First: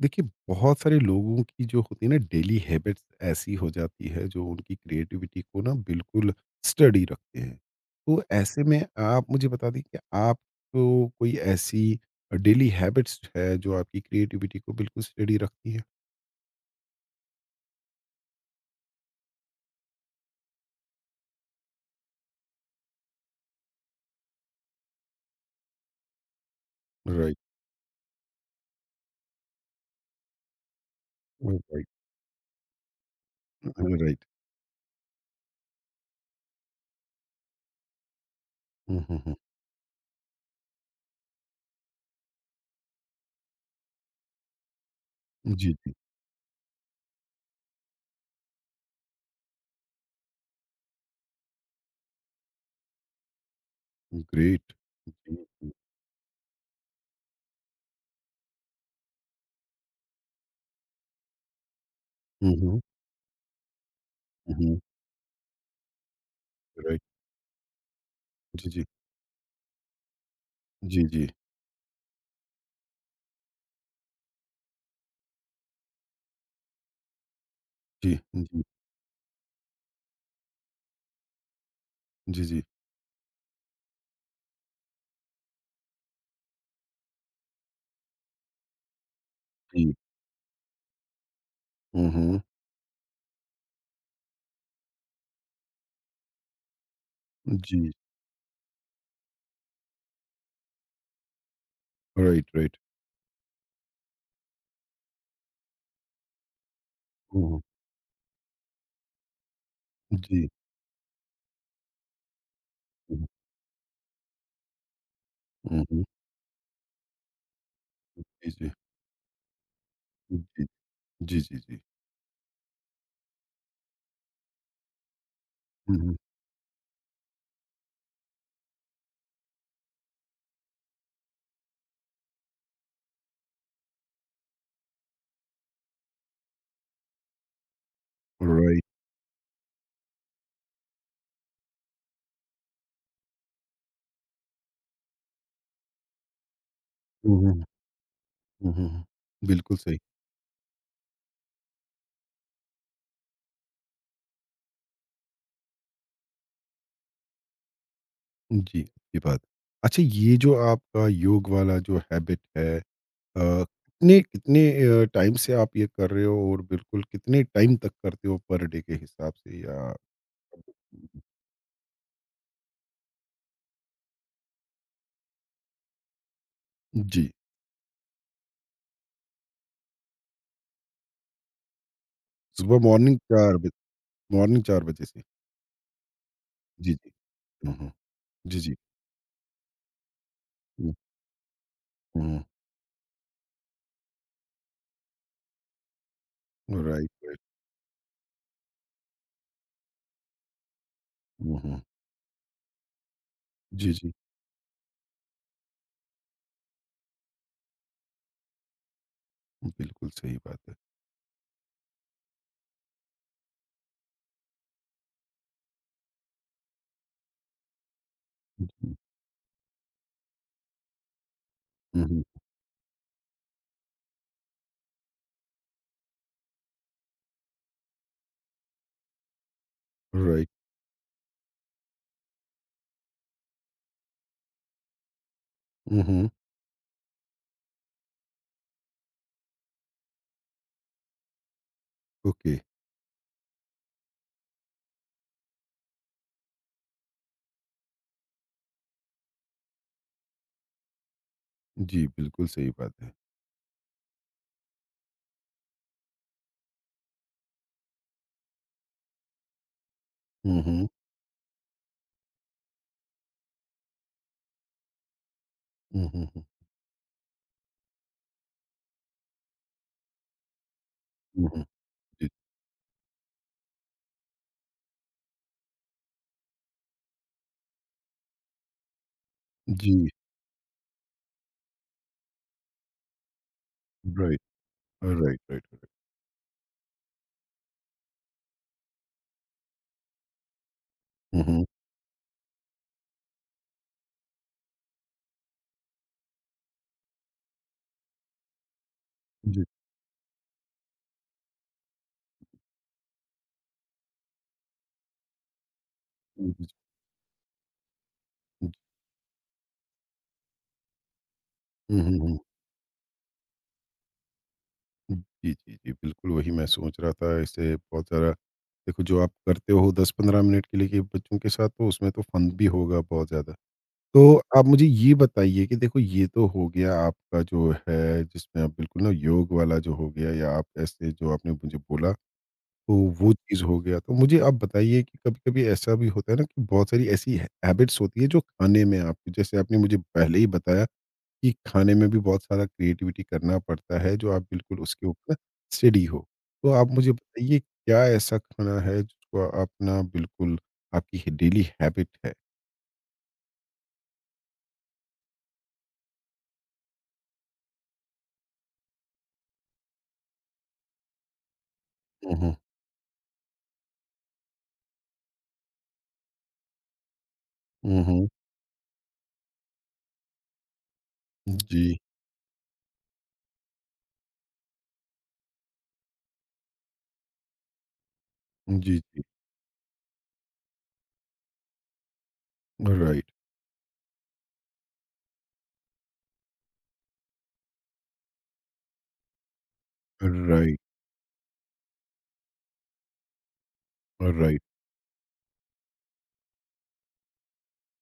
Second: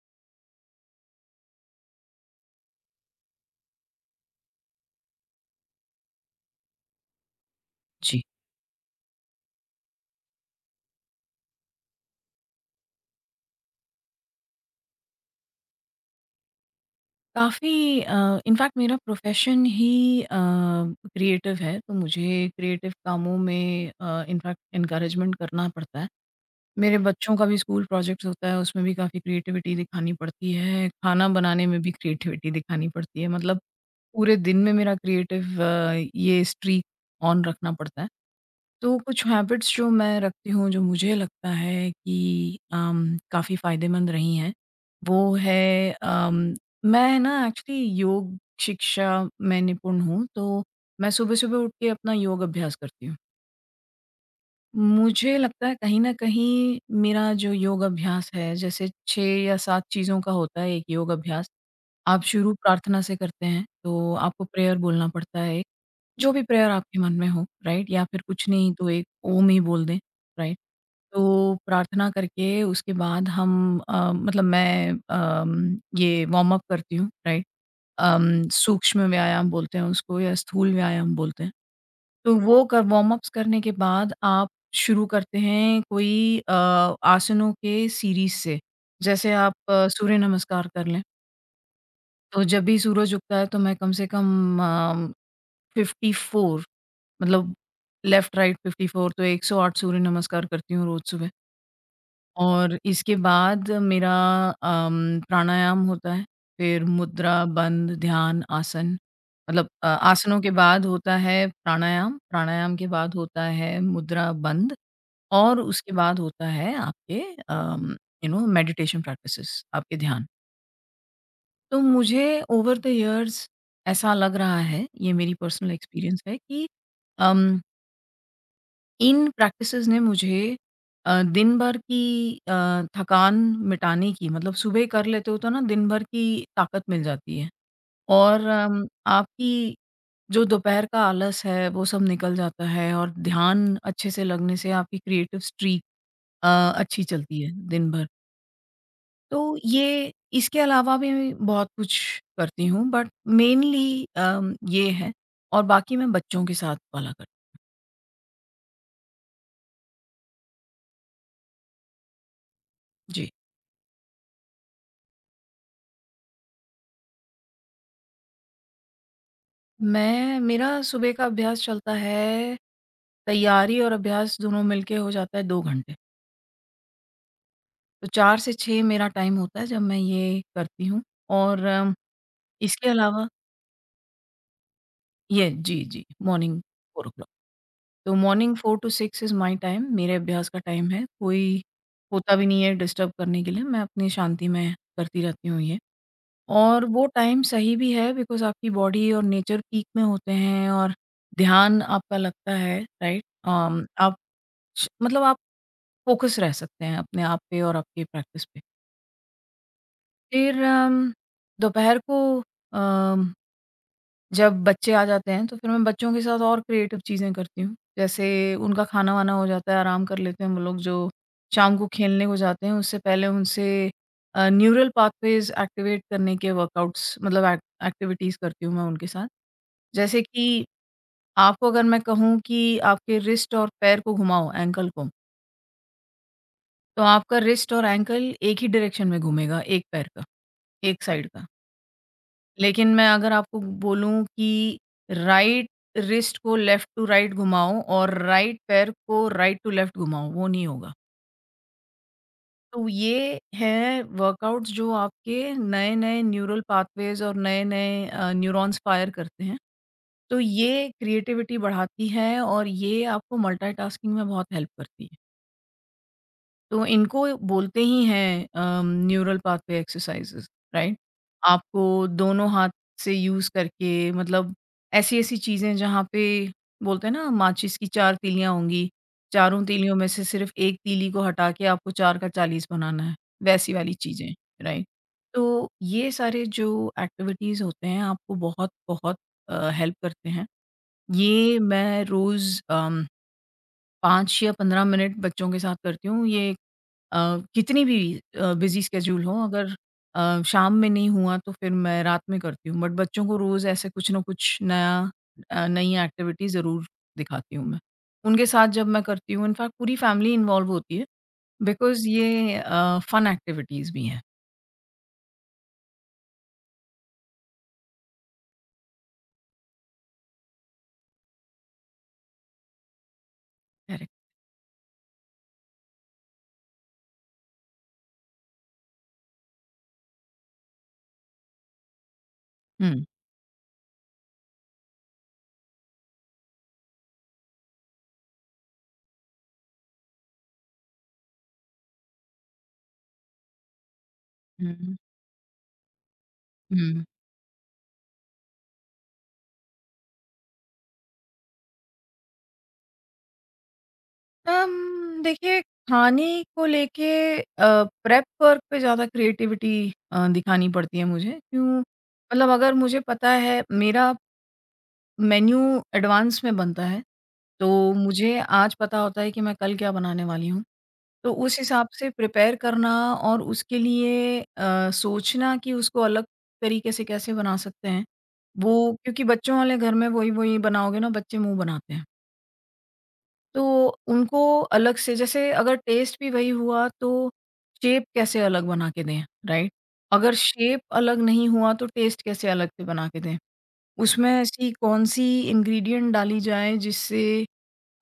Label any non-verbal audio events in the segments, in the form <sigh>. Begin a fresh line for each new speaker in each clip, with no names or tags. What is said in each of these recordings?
देखिए बहुत सारे लोगों की जो होती है ना डेली हैबिट्स ऐसी हो जाती है जो उनकी क्रिएटिविटी को ना बिल्कुल स्टडी रखते हैं। तो
जी।
ऐसे में आप मुझे बता दें कि आपको कोई ऐसी डेली हैबिट्स है जो आपकी क्रिएटिविटी को बिल्कुल स्टडी रखती है।
काफ़ी इनफैक्ट मेरा प्रोफ़ेशन ही क्रिएटिव है, तो मुझे क्रिएटिव कामों में इनफैक्ट एनकरेजमेंट करना पड़ता है। मेरे
राइट,
बच्चों का भी स्कूल प्रोजेक्ट्स होता है, उसमें भी काफ़ी क्रिएटिविटी दिखानी पड़ती है, खाना बनाने में
राइट,
भी क्रिएटिविटी दिखानी पड़ती है। मतलब
राइट।
पूरे दिन में मेरा क्रिएटिव ये स्ट्रीक ऑन रखना पड़ता है। तो
हम्म,
कुछ
हम्म,
हैबिट्स जो मैं रखती हूँ, जो मुझे लगता है कि काफ़ी फ़ायदेमंद रही हैं, वो
जी, जी।
है मैं ना एक्चुअली योग शिक्षा में निपुण हूँ, तो मैं सुबह-सुबह उठ के अपना योग अभ्यास करती हूँ।
ग्रेट। जी,
मुझे लगता
जी,
है कहीं न कहीं मेरा जो योग अभ्यास है, जैसे 6 या 7 चीज़ों का होता है एक योग अभ्यास। आप शुरू
हम्म,
प्रार्थना से करते हैं, तो आपको
हम्म।
प्रेयर बोलना पड़ता है। जो भी प्रेयर आपके
राइट।
मन में हो, राइट? या फिर कुछ
जी,
नहीं
जी,
तो एक ओम ही बोल दें, राइट?
जी, जी,
तो प्रार्थना करके उसके बाद हम मतलब मैं ये वार्म अप करती हूँ, राइट?
जी, जी,
सूक्ष्म व्यायाम बोलते हैं उसको या स्थूल व्यायाम बोलते हैं। तो
जी, जी,
वो कर वार्म अप्स करने के बाद आप शुरू करते हैं कोई आसनों के सीरीज़ से। जैसे आप
जी।
सूर्य नमस्कार कर लें,
हम्म।
तो जब भी सूरज उगता है तो मैं कम से कम अ 54 मतलब
जी।
लेफ्ट राइट 54 तो 108 सूर्य नमस्कार करती हूँ रोज़ सुबह।
Right, right.
और इसके बाद मेरा प्राणायाम होता है, फिर मुद्रा,
हम्म।
बंध, ध्यान, आसन मतलब आसनों
जी।
के बाद होता है प्राणायाम, प्राणायाम के बाद होता है मुद्रा, बंध और
हुँ,
उसके
हुँ।
बाद होता है आपके अम, यू नो
जी, जी।
मेडिटेशन प्रैक्टिसेस आपके ध्यान।
जी, जी, जी, जी।
तो मुझे ओवर द इयर्स ऐसा लग रहा है, ये मेरी पर्सनल
हुँ, हुँ।
एक्सपीरियंस है कि अम इन प्रैक्टिसेज़ ने मुझे दिन भर की थकान मिटाने की मतलब सुबह कर लेते हो तो ना दिन भर की ताकत मिल जाती है और
राइट।
आपकी जो दोपहर का आलस है वो सब निकल जाता है और ध्यान अच्छे से लगने से आपकी क्रिएटिव स्ट्रीक अ, अच्छी
हुँ,
चलती है
हुँ।
दिन भर।
हुँ, हुँ, हुँ।
तो
बिल्कुल सही।
ये इसके अलावा भी मैं बहुत कुछ करती हूँ बट मेनली ये है और बाकी मैं बच्चों के साथ वाला कर।
जी, ये बात। अच्छा, ये जो आपका योग वाला जो हैबिट है,
जी।
कितने कितने टाइम से आप ये कर रहे हो और बिल्कुल कितने टाइम तक करते हो पर डे के हिसाब से या
मैं मेरा सुबह का अभ्यास चलता है, तैयारी और अभ्यास दोनों मिलके हो जाता है 2 घंटे।
जी,
तो 4 से 6 मेरा टाइम होता है जब मैं ये करती हूँ और
सुबह
इसके
मॉर्निंग
अलावा
4 बजे, मॉर्निंग 4 बजे से?
ये जी, जी, मॉर्निंग
जी,
4 ओ
जी।
क्लॉक।
हुँ, हुँ।
तो मॉर्निंग
जी, जी।
4 टू 6 इज़ माय टाइम मेरे अभ्यास का टाइम
हुँ,
है। कोई होता
हुँ,
भी नहीं है डिस्टर्ब करने के लिए, मैं अपनी शांति में करती रहती हूँ ये।
हुँ।
और वो
राइट, राइट।
टाइम सही भी है बिकॉज़ आपकी बॉडी और नेचर पीक में होते हैं और
हुँ,
ध्यान
हुँ।
आपका लगता है, राइट?
जी, जी।
आप श मतलब आप फ़ोकस रह सकते हैं अपने आप पे और आपकी प्रैक्टिस पे।
बिल्कुल सही बात
फिर
है।
दोपहर को अम, जब बच्चे आ जाते हैं तो फिर मैं बच्चों के साथ और क्रिएटिव चीज़ें करती हूँ। जैसे
हुँ,
उनका
हुँ।
खाना-वाना हो जाता है, आराम कर लेते हैं वो लोग जो शाम को
हुँ, हुँ।
खेलने को जाते हैं उससे पहले उनसे न्यूरल पाथवेज़ एक्टिवेट करने के वर्कआउट्स मतलब एक्टिविटीज़ करती हूँ मैं उनके साथ। जैसे
राइट।
कि आपको अगर मैं कहूँ कि आपके रिस्ट और पैर को घुमाओ एंकल को,
हुँ, हुँ,
तो आपका रिस्ट और एंकल एक ही डायरेक्शन में घूमेगा, एक पैर का, एक साइड का।
ओके।
लेकिन मैं अगर आपको बोलूँ कि राइट रिस्ट को लेफ्ट टू राइट घुमाओ और राइट पैर को राइट टू लेफ्ट घुमाओ, वो नहीं होगा।
जी, बिल्कुल सही
तो
बात है।
ये है वर्कआउट्स जो आपके नए-नए न्यूरल पाथवेज़ और नए-नए न्यूरॉन्स फायर करते हैं। तो
हुँ, हुँ,
ये क्रिएटिविटी बढ़ाती है और ये आपको मल्टीटास्किंग में बहुत हेल्प करती है।
हुँ, हुँ, हुँ,
तो इनको बोलते ही हैं न्यूरल पाथवे एक्सरसाइजेस, राइट?
हुँ, हुँ,
आपको
जी,
दोनों हाथ से यूज़ करके मतलब ऐसी-ऐसी चीज़ें जहाँ पे बोलते हैं ना माचिस की 4 तीलियाँ होंगी, चारों तीलियों में
जी,
से सिर्फ़ 1 तीली को हटा के आपको 4 का 40 बनाना है, वैसी वाली चीज़ें,
राइट,
राइट?
राइट, राइट,
तो
राइट।
ये सारे जो एक्टिविटीज़ होते हैं आपको बहुत-बहुत हेल्प करते हैं।
हुँ,
ये
हुँ,
मैं रोज़ 5 या 15 मिनट बच्चों के साथ करती हूँ। ये अ, कितनी भी बिज़ी स्केड्यूल हो,
जी,
अगर शाम में नहीं हुआ तो फिर मैं रात में करती हूँ बट बच्चों को रोज़ ऐसे कुछ ना कुछ नई एक्टिविटी
हुँ, जी,
ज़रूर दिखाती हूँ मैं। उनके साथ
हुँ,
जब मैं करती हूँ इनफैक्ट पूरी फैमिली इन्वॉल्व होती है
हुँ,
बिकॉज़
हुँ, हुँ,
ये फन एक्टिविटीज़ भी हैं।
हुँ, जी, जी, जी, बिल्कुल वही मैं सोच रहा था, इससे बहुत सारा। देखो, जो आप करते हो 10-15 मिनट के लिए कि बच्चों के साथ, तो उसमें तो फन भी होगा बहुत ज़्यादा।
करेक्ट।
तो आप मुझे ये बताइए कि देखो ये तो हो गया आपका, जो है जिसमें आप बिल्कुल ना योग वाला जो हो गया या आप ऐसे जो आपने मुझे बोला, तो
हुँ,
वो चीज़ हो गया। तो मुझे आप बताइए कि कभी-कभी ऐसा भी होता है ना कि बहुत सारी ऐसी है हैबिट्स होती है जो खाने में, आप जैसे आपने मुझे पहले ही बताया कि खाने में भी बहुत सारा क्रिएटिविटी करना पड़ता है, जो आप
हुँ,
बिल्कुल
हुँ।
उसके ऊपर स्टडी हो। तो आप मुझे बताइए क्या ऐसा खाना है जिसको अपना बिल्कुल आपकी डेली हैबिट है?
देखिए खाने को लेके अ, प्रेप वर्क पे ज़्यादा क्रिएटिविटी दिखानी पड़ती है मुझे। क्यों
हुँ,
मतलब
हुँ।
अगर मुझे पता है मेरा मेन्यू एडवांस में बनता है, तो
हुँ, हुँ।
मुझे आज पता होता है कि मैं कल क्या बनाने वाली हूँ। तो उस हिसाब
जी।
से प्रिपेयर करना और उसके लिए सोचना कि उसको अलग तरीके से कैसे बना सकते हैं, वो
जी, जी।
क्योंकि बच्चों वाले घर में वही-वही बनाओगे ना बच्चे मुँह बनाते हैं।
राइट,
तो उनको अलग से जैसे अगर टेस्ट भी वही हुआ तो शेप कैसे अलग बना के दें, राइट? अगर
राइट,
शेप अलग नहीं हुआ तो टेस्ट कैसे अलग से बना के दें? उसमें
राइट।
ऐसी कौन-सी इंग्रीडिएंट डाली जाए जिससे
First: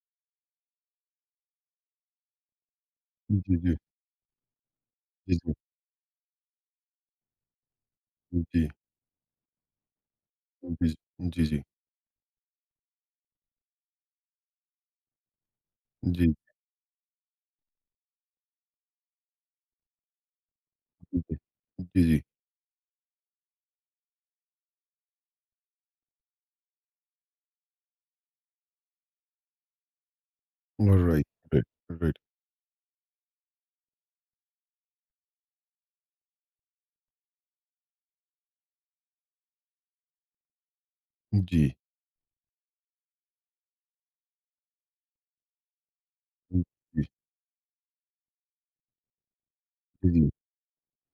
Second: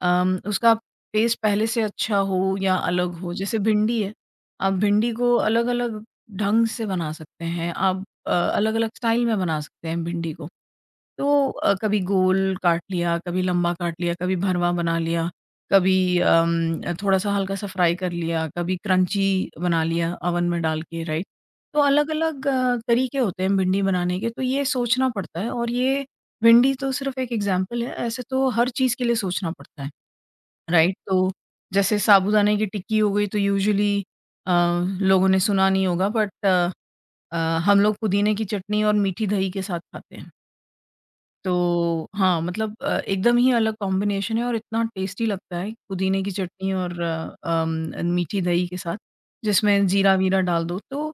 उसका टेस्ट पहले से अच्छा हो या अलग हो,
जी,
जैसे
जी।
भिंडी है, आप भिंडी को
जी, जी।
अलग-अलग ढंग से बना सकते हैं, आप
जी।
अलग-अलग स्टाइल में बना सकते हैं भिंडी को।
जी, जी। जी,
तो
जी।
कभी गोल काट लिया, कभी लंबा काट लिया, कभी भरवा बना लिया, कभी
जी,
थोड़ा-सा हल्का-सा फ्राई कर लिया, कभी क्रंची बना लिया ओवन में डाल के,
जी,
राइट?
जी।
तो
जी, जी।
अलग-अलग तरीके होते हैं भिंडी बनाने के, तो ये सोचना पड़ता है और ये भिंडी तो सिर्फ़ एक एग्ज़ाम्पल है, ऐसे तो हर चीज़ के लिए सोचना पड़ता है। राइट?
राइट,
तो
राइट,
जैसे
राइट।
साबूदाने की टिक्की हो गई तो यूजुअली अ, लोगों ने सुना नहीं होगा बट अ, हम लोग पुदीने की चटनी और मीठी दही के साथ खाते हैं।
जी।
तो हाँ, मतलब एकदम ही अलग कॉम्बिनेशन है और इतना टेस्टी लगता है पुदीने की
हुँ,
चटनी और
जी,
मीठी दही के साथ, जिसमें
जी, जी।
जीरा-वीरा डाल दो। तो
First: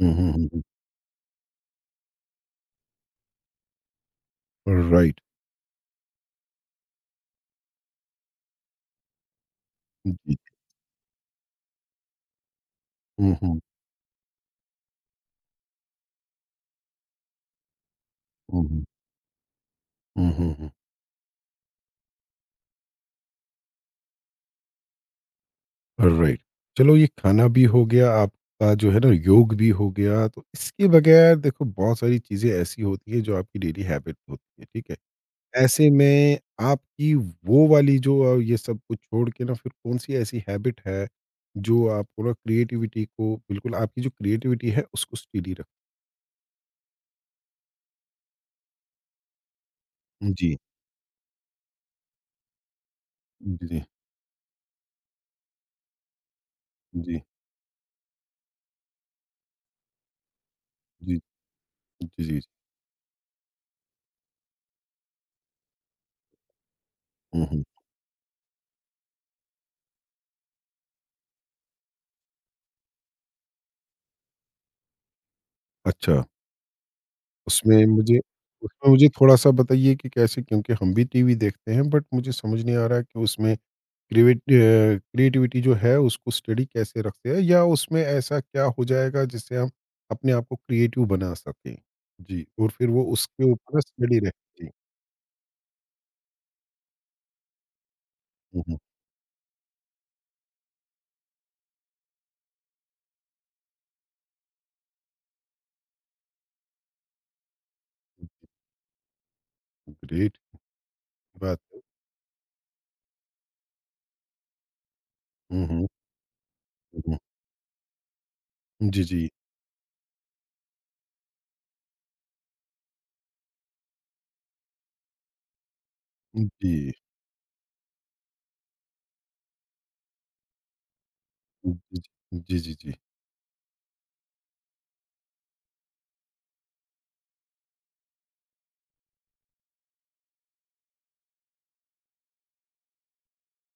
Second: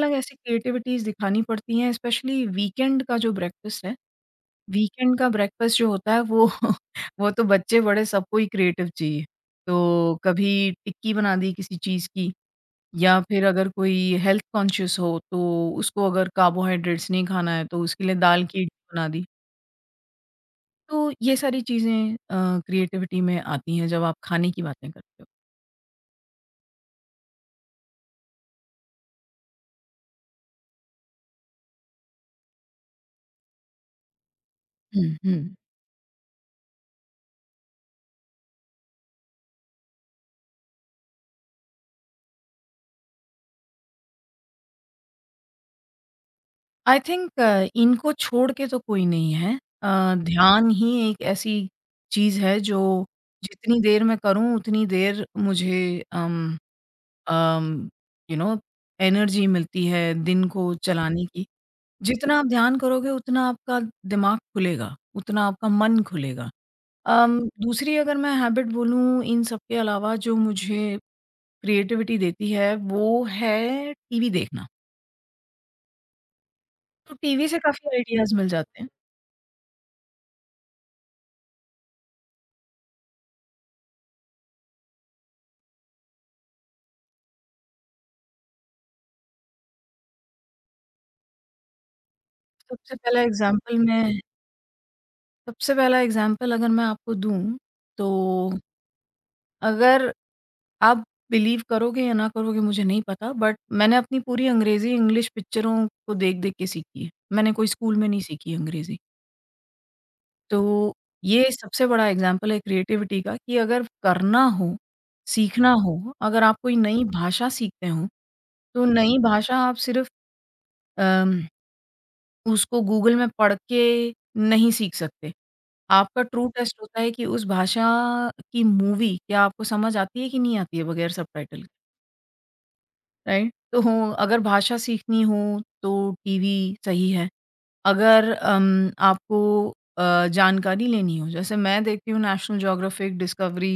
हुँ, हुँ,
ऐसी
हुँ, हुँ।
क्रिएटिविटीज़ दिखानी पड़ती हैं, स्पेशली वीकेंड का जो ब्रेकफ़ास्ट है। वीकेंड
राइट,
का ब्रेकफ़ास्ट जो होता है वो <laughs> वो तो बच्चे बड़े सबको ही क्रिएटिव चाहिए। तो
जी।
कभी टिक्की बना दी किसी चीज़ की या
हुँ,
फिर
हुँ,
अगर कोई हेल्थ कॉन्शियस हो तो उसको अगर कार्बोहाइड्रेट्स नहीं खाना है तो उसके लिए दाल की
हुँ, हुँ,
इडली बना दी।
हुँ, हुँ, हुँ।
तो ये सारी चीज़ें क्रिएटिविटी में आती हैं जब आप खाने की बातें करते हो।
राइट। चलो ये खाना भी हो गया, आपका जो है ना योग भी हो गया, तो इसके बगैर देखो बहुत सारी चीज़ें ऐसी होती है जो आपकी डेली हैबिट होती है, ठीक है?
हुँ, हुँ।
ऐसे में आपकी वो वाली जो ये सब कुछ छोड़ के ना फिर कौन-सी ऐसी हैबिट है, जो आपको ना क्रिएटिविटी को बिल्कुल आपकी जो क्रिएटिविटी है उसको स्टेडी रख।
आई थिंक इनको छोड़ के तो कोई नहीं है।
जी,
ध्यान ही एक ऐसी चीज़ है जो जितनी
जी,
देर मैं करूँ उतनी देर मुझे अम
जी,
अम, यू नो एनर्जी मिलती है दिन को
जी।
चलाने की।
जी, जी,
जितना
जी।
आप ध्यान करोगे उतना आपका दिमाग खुलेगा, उतना आपका मन खुलेगा।
हुँ, हुँ।
दूसरी अगर मैं हैबिट बोलूँ इन सब के अलावा जो मुझे क्रिएटिविटी देती है वो है टीवी देखना।
अच्छा।
तो टीवी से
उसमें
काफ़ी
मुझे
आइडियाज़ मिल जाते हैं।
उसमें मुझे थोड़ा-सा बताइए कि कैसे, क्योंकि हम भी टीवी देखते हैं बट मुझे समझ नहीं आ रहा है कि उसमें क्रिएटिविटी जो है उसको स्टडी कैसे रखते हैं या उसमें ऐसा क्या हो जाएगा जिससे हम अपने आप को क्रिएटिव बना सकें? जी, और फिर
सबसे
वो
पहला
उसके
एग्ज़ाम्पल
ऊपर
मैं
स्टडी रहे। जी।
सबसे पहला एग्ज़ाम्पल अगर मैं आपको दूँ, तो
हुँ, हुँ।
अगर आप बिलीव करोगे या ना करोगे मुझे नहीं पता बट मैंने अपनी पूरी अंग्रेज़ी इंग्लिश पिक्चरों को देख-देख के सीखी है। मैंने कोई स्कूल में नहीं सीखी अंग्रेज़ी।
ग्रेट
तो ये
बात है।
सबसे बड़ा एग्ज़ाम्पल है क्रिएटिविटी का कि अगर करना हो,
हुँ,
सीखना
हुँ,
हो, अगर आप कोई
हुँ,
नई
हुँ।
भाषा सीखते हो, तो
जी,
नई
जी।
भाषा आप सिर्फ़ अम, उसको गूगल में पढ़ के नहीं सीख सकते। आपका ट्रू टेस्ट
जी,
होता है कि उस भाषा की मूवी क्या आपको समझ आती है कि नहीं आती है बगैर सबटाइटल के।
जी, जी, जी, जी।
राइट? तो अगर भाषा सीखनी हो तो टीवी सही है। अगर आपको जानकारी लेनी हो जैसे मैं देखती हूँ नेशनल ज्योग्राफिक, डिस्कवरी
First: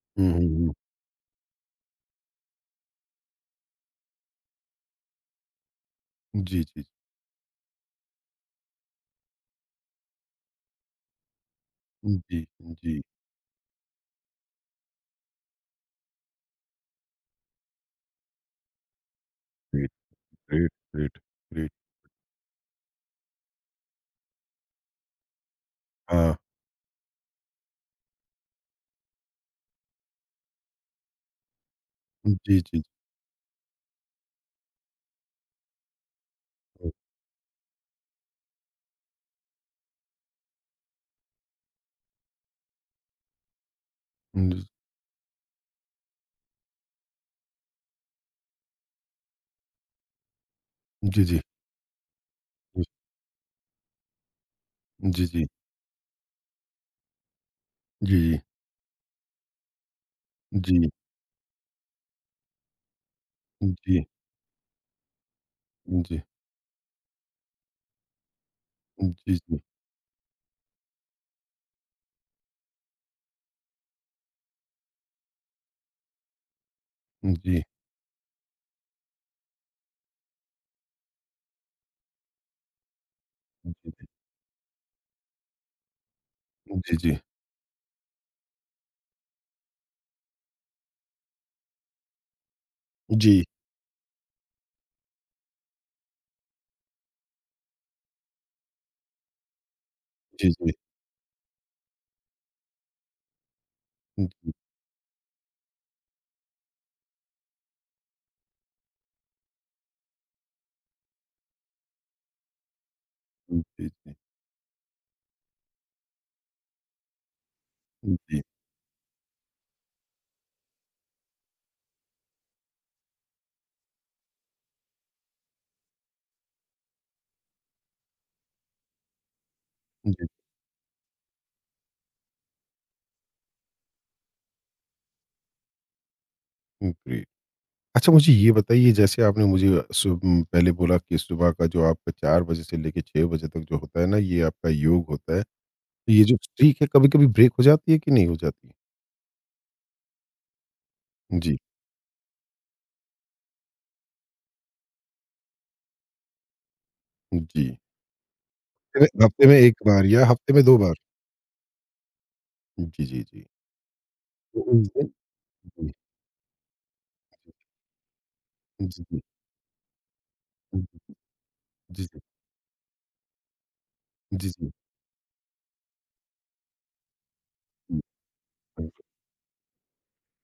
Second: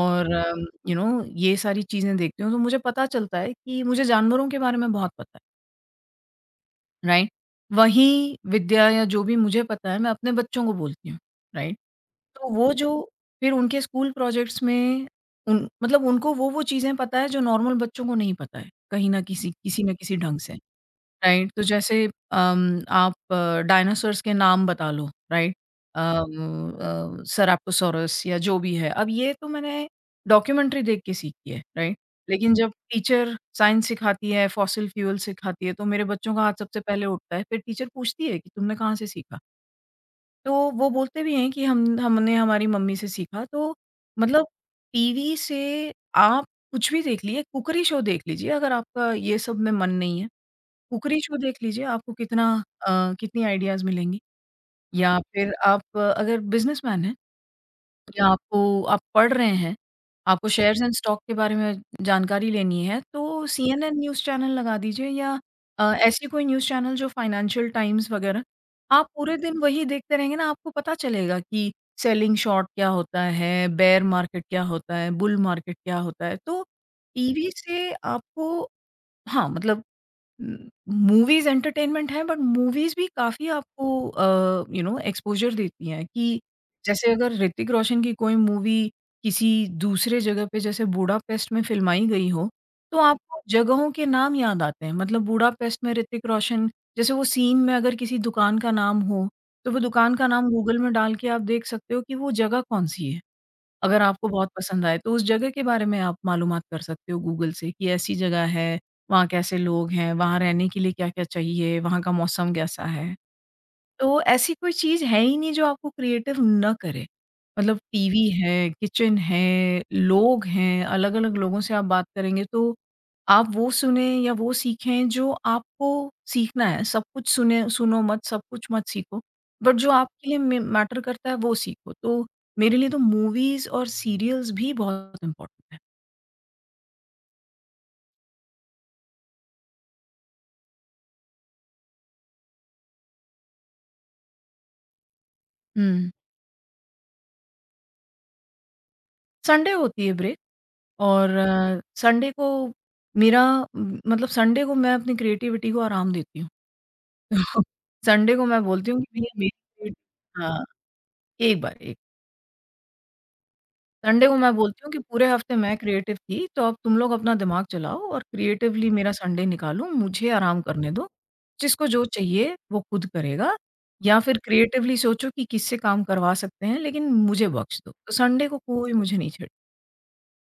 और
हुँ, हुँ, हुँ।
यू नो ये सारी चीज़ें देखती हूँ तो मुझे पता चलता है कि मुझे जानवरों के बारे में बहुत पता
जी, जी,
है, राइट? वहीं विद्या या जो भी मुझे पता है मैं अपने बच्चों को बोलती हूँ, राइट?
जी,
तो वो जो
जी,
फिर उनके स्कूल प्रोजेक्ट्स में उन मतलब उनको वो-वो चीज़ें पता है जो नॉर्मल बच्चों को नहीं पता है, कहीं न किसी किसी
ग्रेट,
न किसी ढंग से,
ग्रेट, ग्रेट,
राइट? तो
ग्रेट।
जैसे आप डायनासोर्स के नाम बता लो, राइट?
हाँ।
सेराप्टोसॉरस या जो भी है। अब ये तो मैंने डॉक्यूमेंट्री देख के सीखी है, राइट? लेकिन
जी,
जब
जी।
टीचर साइंस सिखाती है, फॉसिल फ्यूल सिखाती है, तो मेरे बच्चों का हाथ सबसे
हुँ,
पहले उठता है। फिर टीचर पूछती है कि तुमने कहाँ से सीखा? तो वो बोलते भी हैं कि हम हमने हमारी मम्मी से सीखा। तो मतलब
हुँ,
टीवी से आप कुछ भी देख लीजिए, कुकरी शो देख लीजिए अगर आपका ये सब में मन नहीं है। कुकरी
जी,
शो
जी,
देख लीजिए, आपको
जी,
कितनी आइडियाज़ मिलेंगी। या
जी, जी,
फिर आप अगर बिज़नेसमैन हैं या
जी,
आपको आप पढ़ रहे हैं, आपको हुँ।
जी,
शेयर्स
जी,
एंड स्टॉक के बारे में जानकारी लेनी है, तो सीएनएन
जी,
न्यूज़ चैनल लगा दीजिए या
जी,
ऐसी कोई न्यूज़ चैनल जो फाइनेंशियल टाइम्स वगैरह, आप
जी, जी,
पूरे दिन
जी,
वही देखते रहेंगे ना, आपको पता चलेगा कि सेलिंग शॉर्ट क्या होता है, बेयर मार्केट क्या होता है, बुल मार्केट क्या होता है। तो
जी,
टीवी
जी,
से आपको हाँ, मतलब मूवीज एंटरटेनमेंट है बट मूवीज भी काफी आपको
जी,
यू नो एक्सपोजर देती हैं कि
जी,
जैसे
जी,
अगर ऋतिक रोशन की कोई मूवी किसी दूसरे जगह पे जैसे बूडापेस्ट में फिल्माई गई हो तो आपको
जी,
जगहों के नाम याद आते हैं मतलब बूडापेस्ट में ऋतिक रोशन जैसे वो सीन में अगर किसी दुकान का नाम हो तो वो दुकान का नाम
जी,
गूगल में डाल के आप देख सकते हो कि वो जगह कौन सी है, अगर आपको बहुत पसंद आए, तो उस जगह के बारे में आप मालूमात कर सकते हो गूगल से कि ऐसी जगह है, वहाँ कैसे लोग हैं, वहाँ रहने के लिए क्या-क्या चाहिए, वहाँ का मौसम कैसा है। तो ऐसी कोई चीज़ है ही नहीं जो आपको क्रिएटिव ना करे। मतलब टीवी
जी,
है, किचन है, लोग हैं, अलग-अलग लोगों से आप बात करेंगे तो आप वो सुने या वो सीखें जो आपको सीखना है। सब कुछ सुने सुनो मत, सब कुछ मत सीखो, बट जो
जी,
आपके लिए मे मैटर करता है वो सीखो। तो मेरे लिए तो मूवीज़ और सीरियल्स भी बहुत इम्पोर्टेंट है।
ग्रेट। अच्छा मुझे ये बताइए जैसे आपने मुझे पहले बोला कि सुबह का जो आपका 4 बजे से लेके 6 बजे तक जो होता है ना, ये आपका योग होता है।
हुँ।
तो ये जो स्ट्रीक है, कभी-कभी ब्रेक हो जाती है कि नहीं हो जाती?
संडे होती है ब्रेक और
जी,
संडे को मेरा मतलब संडे को मैं अपनी क्रिएटिविटी को आराम देती हूँ। <laughs>
जी।
संडे को मैं बोलती हूँ कि भैया
हफ्ते
मेरी
में 1
creative-
बार या हफ्ते में
हाँ,
2 बार?
एक बार एक
जी, जी, जी।
संडे को मैं
तो
बोलती
उस
हूँ कि
दिन।
पूरे हफ्ते मैं
जी,
क्रिएटिव थी, तो अब तुम लोग अपना दिमाग चलाओ और क्रिएटिवली
जी,
मेरा
जी।
संडे निकालो, मुझे आराम
हुँ,
करने दो। जिसको
जी,
जो
जी।
चाहिए वो खुद करेगा या फिर
जी, जी।
क्रिएटिवली सोचो कि किससे काम करवा सकते हैं, लेकिन मुझे बख्श दो।
हुँ,
तो संडे को
हुँ।
कोई मुझे नहीं छेड़े।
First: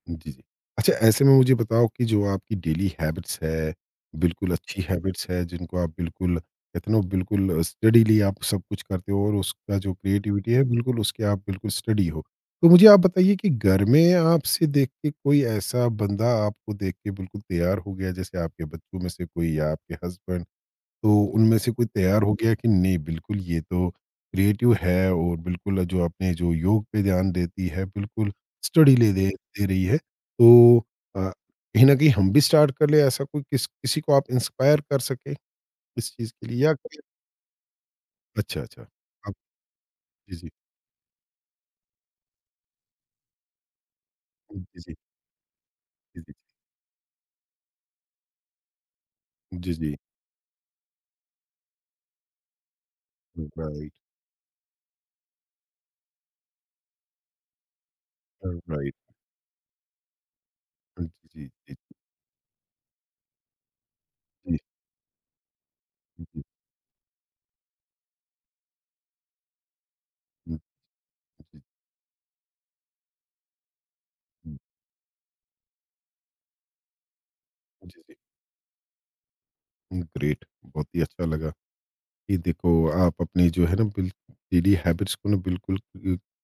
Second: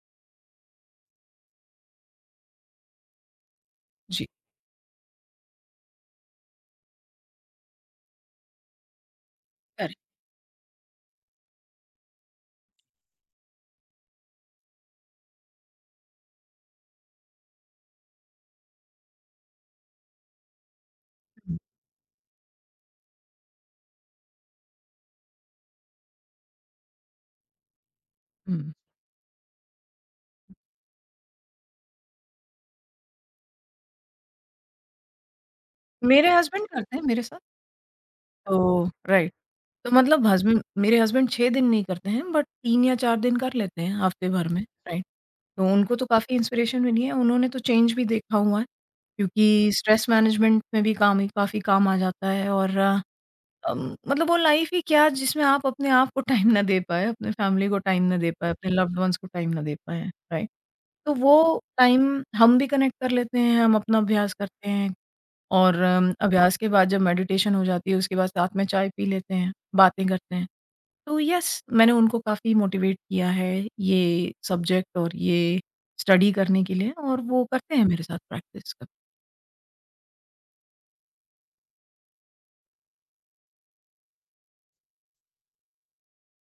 जी, जी। अच्छा, ऐसे में मुझे बताओ कि जो आपकी डेली हैबिट्स है,
जी,
बिल्कुल अच्छी हैबिट्स है जिनको आप बिल्कुल कहते हैं ना, बिल्कुल स्टडीली आप सब कुछ करते हो और उसका जो
करेक्ट।
क्रिएटिविटी है बिल्कुल उसके आप बिल्कुल स्टडी हो। तो मुझे आप बताइए कि घर में आपसे देख के कोई ऐसा बंदा आपको देख के बिल्कुल तैयार हो गया जैसे आपके बच्चों में से कोई या आपके हस्बैंड, तो उनमें से कोई तैयार हो गया कि नहीं, बिल्कुल ये तो क्रिएटिव है और बिल्कुल जो आपने जो योग पे ध्यान देती है बिल्कुल
हुँ,
स्टडी ले दे दे रही है, तो अ, कहीं ना कहीं हम भी स्टार्ट कर ले, ऐसा कोई किसी को आप इंस्पायर कर सके इस
मेरे
चीज़ के लिए
हस्बैंड
या
करते
कोई—
हैं मेरे साथ,
अच्छा, अच्छा।
तो राइट।
आप
तो मतलब
जी, जी,
हस्बैंड मेरे हस्बैंड 6 दिन नहीं करते हैं, बट 3 या 4 दिन कर लेते हैं हफ्ते भर
जी,
में,
जी,
राइट। तो उनको तो
जी,
काफ़ी इंस्पिरेशन मिली है, उन्होंने तो चेंज भी देखा हुआ है
जी, जी,
क्योंकि
जी,
स्ट्रेस मैनेजमेंट में भी काम ही काफ़ी काम आ जाता है और
राइट,
मतलब वो लाइफ ही क्या जिसमें आप अपने आप को टाइम ना दे पाएँ, अपने फैमिली को टाइम ना दे पाएँ, अपने
राइट,
लव्ड वन्स को टाइम ना दे पाएँ, राइट?
जी,
तो
जी,
वो
जी,
टाइम हम भी कनेक्ट कर लेते हैं, हम अपना अभ्यास
जी,
करते हैं और अभ्यास के बाद जब मेडिटेशन हो जाती है उसके बाद साथ में चाय पी लेते हैं, बातें करते हैं। तो
जी, जी,
यस मैंने उनको काफ़ी मोटिवेट किया है ये सब्जेक्ट और ये स्टडी करने के लिए और वो करते हैं मेरे साथ प्रैक्टिस कभी।
जी। ग्रेट, बहुत ही अच्छा लगा कि देखो आप अपनी जो है ना बिल डेली हैबिट्स को ना बिल्कुल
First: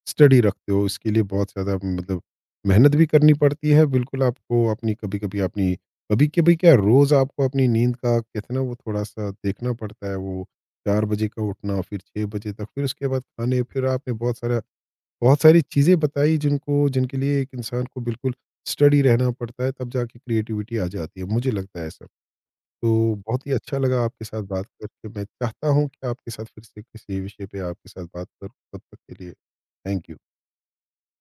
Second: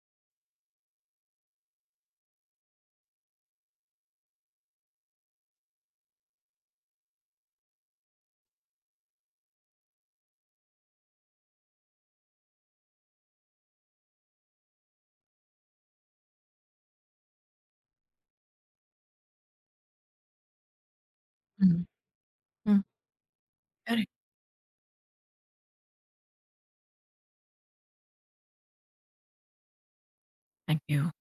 स्टडी रखते हो। इसके लिए बहुत ज़्यादा मतलब मेहनत भी करनी पड़ती है, बिल्कुल आपको अपनी कभी कभी अपनी, कभी कभी क्या रोज़ आपको अपनी नींद का कहते हैं ना, वो थोड़ा सा देखना पड़ता है, वो 4 बजे का उठना फिर 6 बजे तक, फिर उसके बाद खाने, फिर आपने बहुत सारा, बहुत सारी चीज़ें बताई जिनको जिनके लिए एक इंसान को बिल्कुल स्टडी रहना पड़ता है, तब जाके क्रिएटिविटी आ जाती है, मुझे लगता
हुँ।
है ऐसा।
हुँ,
तो बहुत ही अच्छा लगा
करेक्ट,
आपके साथ बात करके। मैं चाहता हूँ कि आपके साथ फिर से किसी विषय पे आपके साथ बात करूँ। तब तक के लिए थैंक यू।
Thank you.